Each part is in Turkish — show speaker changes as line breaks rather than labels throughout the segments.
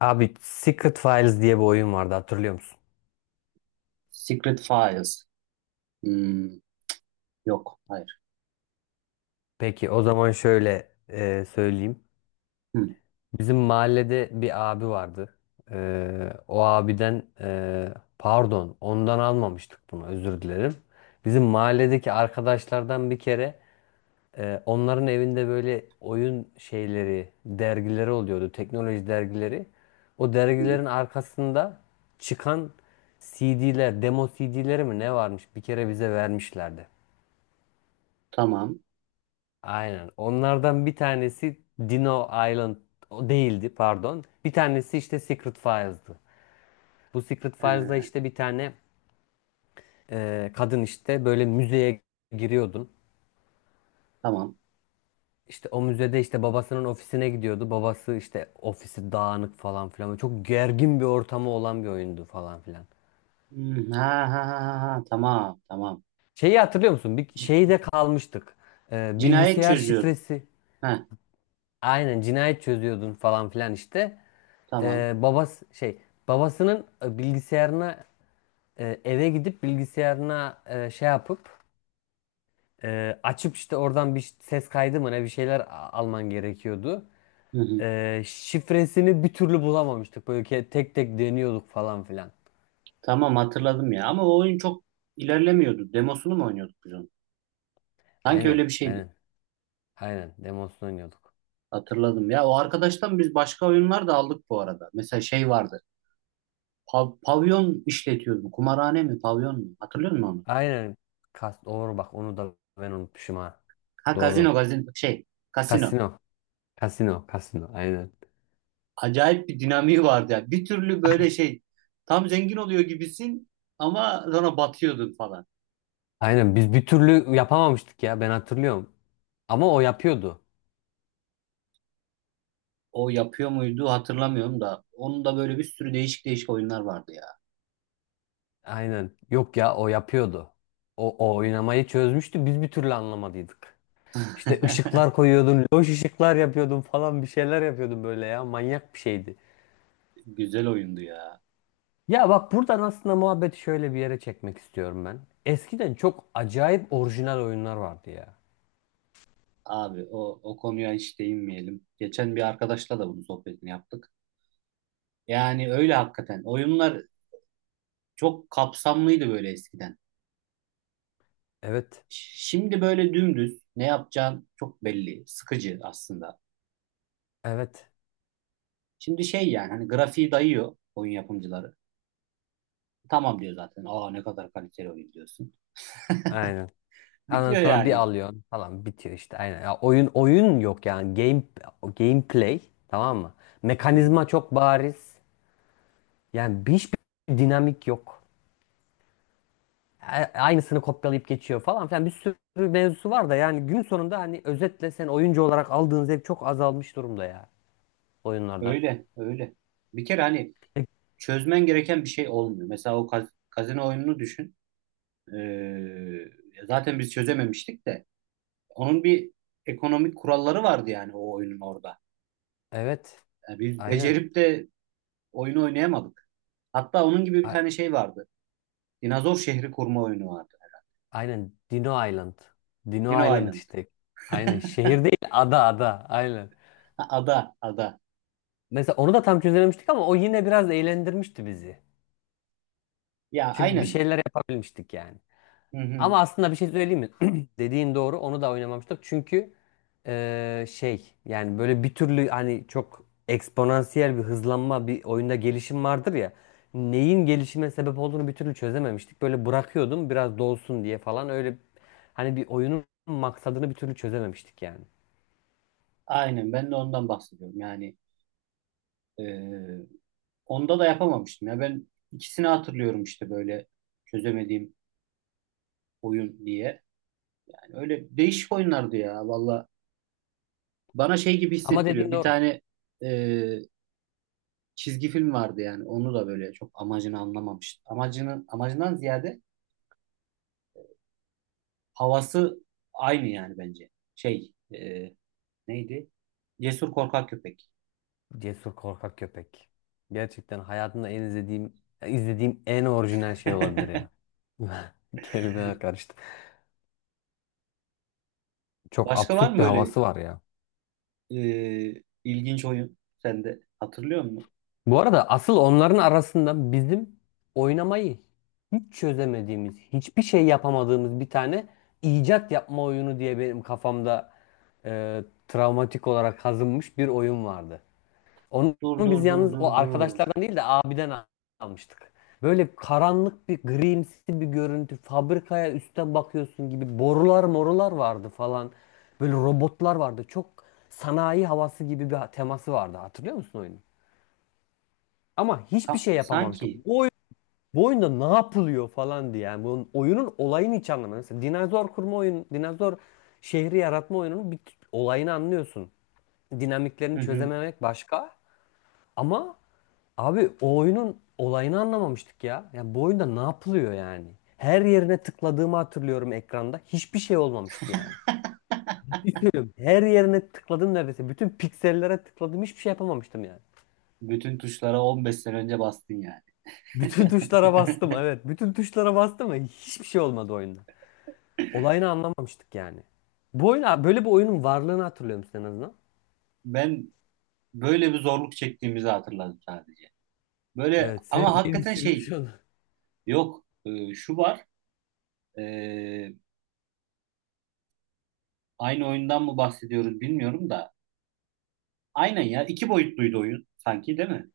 Abi Secret Files diye bir oyun vardı hatırlıyor musun?
Secret Files. Hmm, yok, hayır.
Peki o zaman şöyle söyleyeyim.
Hmm,
Bizim mahallede bir abi vardı. E, O abiden pardon, ondan almamıştık bunu, özür dilerim. Bizim mahalledeki arkadaşlardan bir kere onların evinde böyle oyun şeyleri, dergileri oluyordu. Teknoloji dergileri. O
hmm,
dergilerin arkasında çıkan CD'ler, demo CD'leri mi ne varmış, bir kere bize vermişlerdi.
tamam.
Aynen. Onlardan bir tanesi Dino Island, o değildi, pardon. Bir tanesi işte Secret Files'dı. Bu Secret Files'da
Ee,
işte bir tane kadın işte böyle müzeye giriyordun.
tamam.
İşte o müzede işte babasının ofisine gidiyordu. Babası işte, ofisi dağınık falan filan. Böyle çok gergin bir ortamı olan bir oyundu falan filan.
Hmm, ha, ha, ha, ha, ha, tamam, tamam.
Şeyi hatırlıyor musun? Bir
C-
şeyde kalmıştık.
cinayet
Bilgisayar
çözüyordu.
şifresi.
Ha,
Aynen, cinayet çözüyordun falan filan işte.
tamam.
E, babası şey Babasının bilgisayarına, eve gidip bilgisayarına şey yapıp açıp işte oradan bir ses kaydı mı ne bir şeyler alman gerekiyordu.
Hı hı.
Şifresini bir türlü bulamamıştık. Böyle tek tek deniyorduk falan filan.
Tamam, hatırladım ya. Ama o oyun çok ilerlemiyordu. Demosunu mu oynuyorduk biz onun? Sanki
Aynen,
öyle bir şeydi.
aynen, aynen. Demosunu oynuyorduk.
Hatırladım ya. O arkadaştan biz başka oyunlar da aldık bu arada. Mesela şey vardı. Pavyon işletiyordu. Kumarhane mi, pavyon mu? Hatırlıyor musun onu?
Aynen. Kas, doğru, bak onu da ben unutmuşum ha.
Ha, gazino,
Doğru.
gazino. Şey, kasino.
Kasino, kasino, kasino. Aynen.
Acayip bir dinamiği vardı ya. Bir türlü böyle şey tam zengin oluyor gibisin, ama sonra batıyordun falan.
Aynen, biz bir türlü yapamamıştık ya, ben hatırlıyorum. Ama o yapıyordu.
O yapıyor muydu, hatırlamıyorum da onun da böyle bir sürü değişik değişik oyunlar vardı ya.
Aynen. Yok ya, o yapıyordu. O oynamayı çözmüştü. Biz bir türlü anlamadıydık. İşte ışıklar koyuyordun, loş ışıklar yapıyordun falan, bir şeyler yapıyordun böyle ya. Manyak bir şeydi.
Güzel oyundu ya.
Ya bak, buradan aslında muhabbeti şöyle bir yere çekmek istiyorum ben. Eskiden çok acayip orijinal oyunlar vardı ya.
Abi o konuya hiç değinmeyelim. Geçen bir arkadaşla da bunun sohbetini yaptık. Yani öyle hakikaten. Oyunlar çok kapsamlıydı böyle eskiden.
Evet.
Şimdi böyle dümdüz ne yapacağın çok belli. Sıkıcı aslında.
Evet.
Şimdi şey yani hani grafiği dayıyor oyun yapımcıları. Tamam diyor zaten. Aa, ne kadar kaliteli oyun diyorsun.
Aynen. Ondan
Bitiyor
sonra bir
yani.
alıyorsun falan, bitiyor işte, aynen. Ya oyun oyun yok, yani game gameplay, tamam mı?
Hı hı.
Mekanizma çok bariz. Yani hiçbir dinamik yok. a- Aynısını kopyalayıp geçiyor falan filan, bir sürü mevzusu var da, yani gün sonunda hani özetle sen oyuncu olarak aldığın zevk çok azalmış durumda ya, oyunlardan.
Öyle öyle. Bir kere hani
E,
çözmen gereken bir şey olmuyor. Mesela o kazino oyununu düşün. Ee, Zaten biz çözememiştik de. Onun bir ekonomik kuralları vardı yani, o oyunun orada.
Evet,
Yani biz
aynen.
becerip de oyunu oynayamadık. Hatta onun gibi bir
A-
tane şey vardı. Dinozor şehri kurma oyunu vardı.
aynen Dino Island.
Dino
Dino Island
Island.
işte. Aynen, şehir değil ada, ada, aynen.
Ha, ada, ada.
Mesela onu da tam çözememiştik ama o yine biraz eğlendirmişti bizi.
Ya
Çünkü bir
aynen.
şeyler yapabilmiştik yani.
Hı hı.
Ama aslında bir şey söyleyeyim mi? Dediğin doğru. Onu da oynamamıştık. Çünkü şey, yani böyle bir türlü hani çok eksponansiyel bir hızlanma, bir oyunda gelişim vardır ya. Neyin gelişime sebep olduğunu bir türlü çözememiştik. Böyle bırakıyordum biraz dolsun diye falan, öyle hani bir oyunun maksadını bir türlü çözememiştik yani.
Aynen, ben de ondan bahsediyorum. Yani ee, onda da yapamamıştım. Ya ben ikisini hatırlıyorum işte böyle çözemediğim oyun diye. Yani öyle değişik oyunlardı ya valla. Bana şey gibi
Ama
hissettiriyor.
dediğin
Bir
doğru.
tane e, çizgi film vardı yani. Onu da böyle çok amacını anlamamıştım. Amacını, amacından ziyade havası aynı yani bence. Şey, neydi? Cesur Korkak Köpek.
Cesur korkak köpek. Gerçekten hayatımda en izlediğim en orijinal şey olabilir ya. Kelimeler karıştı. Çok
Başka var
absürt
mı
bir
böyle
havası var ya.
ilginç oyun, sen de hatırlıyor musun?
Bu arada asıl onların arasında bizim oynamayı hiç çözemediğimiz, hiçbir şey yapamadığımız bir tane icat yapma oyunu diye benim kafamda travmatik olarak kazınmış bir oyun vardı. Onu
Dur dur
biz
dur
yalnız
dur
o
dur.
arkadaşlardan değil de abiden almıştık. Böyle karanlık bir grimsi bir görüntü, fabrikaya üstten bakıyorsun gibi, borular morular vardı falan. Böyle robotlar vardı. Çok sanayi havası gibi bir teması vardı. Hatırlıyor musun oyunu? Ama hiçbir
Sa-
şey
sanki.
yapamamıştım. Bu oyunda ne yapılıyor falan diye. Yani bunun oyunun olayını hiç anlamadım. Mesela dinozor kurma oyun, dinozor şehri yaratma oyununun bir olayını anlıyorsun. Dinamiklerini
Hı hı.
çözememek başka. Ama abi o oyunun olayını anlamamıştık ya. Yani bu oyunda ne yapılıyor yani? Her yerine tıkladığımı hatırlıyorum ekranda. Hiçbir şey olmamıştı yani. Hiç söylüyorum. Her yerine tıkladım neredeyse. Bütün piksellere tıkladım. Hiçbir şey yapamamıştım yani.
Bütün tuşlara 15 sene önce bastın yani.
Bütün tuşlara bastım, evet. Bütün tuşlara bastım ve hiçbir şey olmadı oyunda. Olayını anlamamıştık yani. Bu oyun, böyle bir oyunun varlığını hatırlıyor musun en azından?
Ben böyle bir zorluk çektiğimizi hatırladım sadece. Böyle
Evet, sen
ama
beni
hakikaten şey,
silmiş onu.
yok. Şu var. ee, Aynı oyundan mı bahsediyoruz bilmiyorum da. Aynen ya. İki boyutluydu oyun sanki, değil mi?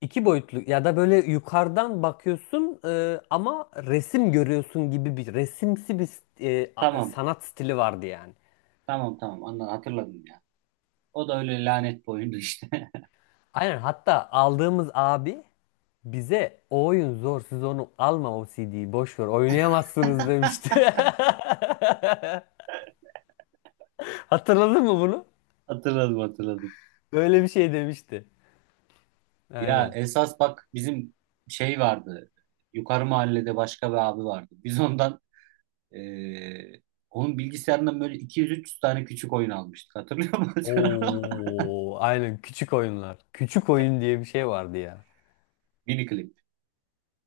İki boyutlu ya da böyle yukarıdan bakıyorsun ama resim görüyorsun gibi, bir resimsi bir
Tamam.
sanat stili vardı yani.
Tamam tamam. Anladım, hatırladım ya. O da öyle lanet bir oyundu işte.
Aynen, hatta aldığımız abi bize o oyun zor, siz onu alma, o CD'yi boş ver, oynayamazsınız demişti. Hatırladın mı bunu?
Hatırladım hatırladım.
Öyle bir şey demişti.
Ya
Aynen.
esas bak, bizim şey vardı. Yukarı mahallede başka bir abi vardı. Biz ondan, Ee, onun bilgisayarından böyle 200-300 tane küçük oyun almıştık. Hatırlıyor musun?
Oo, aynen, küçük oyunlar. Küçük oyun diye bir şey vardı ya.
Mini klip.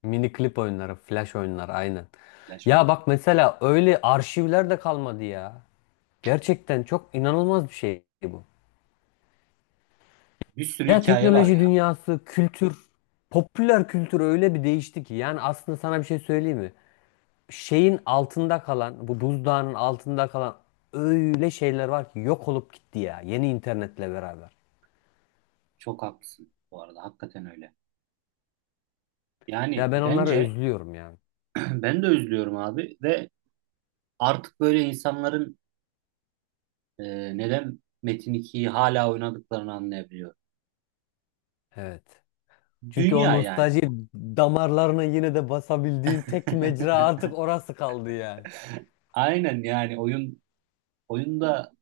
Mini klip oyunları, flash oyunlar, aynen.
Flash
Ya
oyunu.
bak, mesela öyle arşivler de kalmadı ya. Gerçekten çok inanılmaz bir şey bu.
Bir sürü
Ya
hikaye var
teknoloji
ya.
dünyası, kültür, popüler kültür öyle bir değişti ki. Yani aslında sana bir şey söyleyeyim mi? Şeyin altında kalan, bu buzdağının altında kalan öyle şeyler var ki, yok olup gitti ya yeni internetle beraber.
Çok haklısın bu arada. Hakikaten öyle. Yani
Ya ben onları
bence
özlüyorum ya.
ben de üzülüyorum abi ve artık böyle insanların neden Metin 2'yi hala oynadıklarını anlayabiliyorum.
Evet. Çünkü o
Dünya yani.
nostalji damarlarına yine de basabildiğin tek mecra artık orası kaldı yani.
Aynen yani oyun oyunda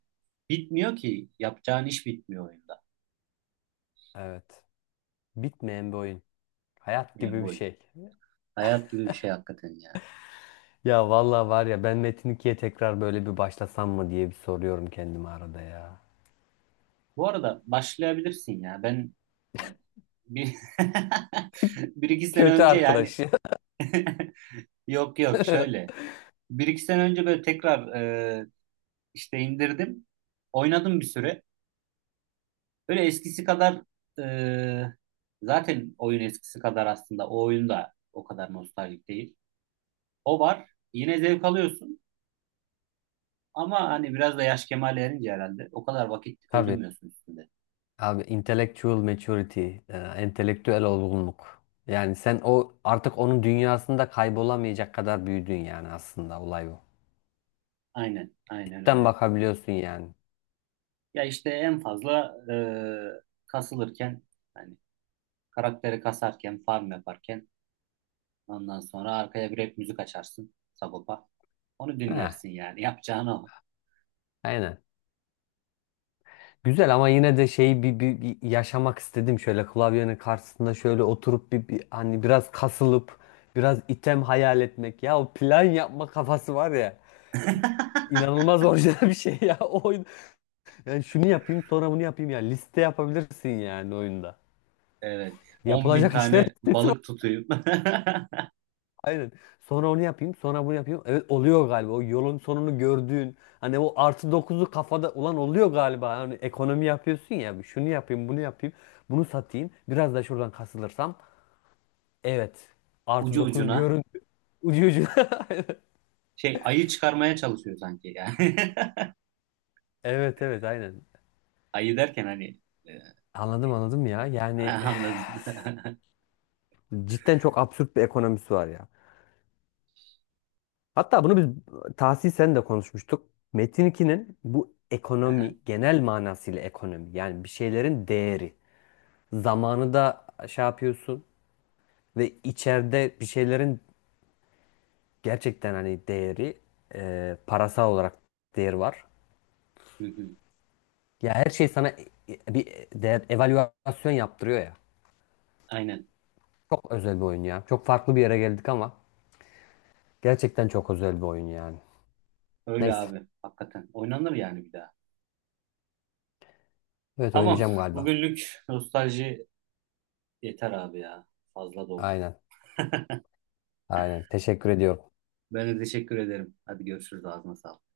bitmiyor ki. Yapacağın iş bitmiyor oyunda.
Evet. Bitmeyen bir oyun. Hayat
Yani
gibi
bu
bir
oyun.
şey.
Hayat gibi bir şey hakikaten ya.
Ya vallahi var ya, ben Metin 2'ye tekrar böyle bir başlasam mı diye bir soruyorum kendime arada ya.
Bu arada başlayabilirsin ya. Ben bir, bir iki sene
Kötü
önce yani
arkadaş ya.
yok yok, şöyle. Bir iki sene önce böyle tekrar e, işte indirdim. Oynadım bir süre. Böyle eskisi kadar e, zaten oyun eskisi kadar aslında o oyun da o kadar nostaljik değil. O var. Yine zevk alıyorsun. Ama hani biraz da yaş kemale erince herhalde o kadar vakit
Tabii.
öldürmüyorsun üstünde.
Abi intellectual maturity, entelektüel olgunluk. Yani sen o artık onun dünyasında kaybolamayacak kadar büyüdün, yani aslında olay bu.
Aynen, aynen
Cidden
öyle.
bakabiliyorsun yani.
Ya işte en fazla kasılırken hani karakteri kasarken farm yaparken ondan sonra arkaya bir rap müzik açarsın, Sagopa. Onu
Heh.
dinlersin yani yapacağın o.
Aynen. Güzel, ama yine de şeyi bir yaşamak istedim, şöyle klavyenin karşısında şöyle oturup bir hani biraz kasılıp biraz item hayal etmek ya, o plan yapma kafası var ya, inanılmaz orijinal bir şey ya o oyun, yani şunu yapayım sonra bunu yapayım ya, liste yapabilirsin yani oyunda,
Evet. 10 bin
yapılacak işler
tane
listesi.
balık tutuyup
Aynen. Sonra onu yapayım, sonra bunu yapayım. Evet, oluyor galiba. O yolun sonunu gördüğün hani o artı dokuzu kafada, ulan oluyor galiba. Hani ekonomi yapıyorsun ya. Şunu yapayım, bunu yapayım. Bunu satayım. Biraz da şuradan kasılırsam. Evet. Artı
ucu
dokuz
ucuna
görün. Ucu ucuna.
şey, ayı çıkarmaya çalışıyor sanki yani.
Evet, evet, aynen.
Ayı derken hani e,
Anladım, anladım ya. Yani
anladın.
cidden çok absürt bir ekonomisi var ya. Hatta bunu biz Tahsin sen de konuşmuştuk. Metin 2'nin bu ekonomi, genel manasıyla ekonomi, yani bir şeylerin değeri. Zamanı da şey yapıyorsun ve içeride bir şeylerin gerçekten hani değeri, parasal olarak değeri var.
Hı hı.
Ya her şey sana bir değer evaluasyon yaptırıyor ya.
Aynen.
Çok özel bir oyun ya. Çok farklı bir yere geldik ama gerçekten çok özel bir oyun yani.
Öyle
Neyse.
abi. Hakikaten. Oynanır yani bir daha.
Evet,
Tamam.
oynayacağım galiba.
Bugünlük nostalji yeter abi ya. Fazla doldu.
Aynen. Aynen. Teşekkür ediyorum.
Ben de teşekkür ederim. Hadi görüşürüz. Ağzına sağlık.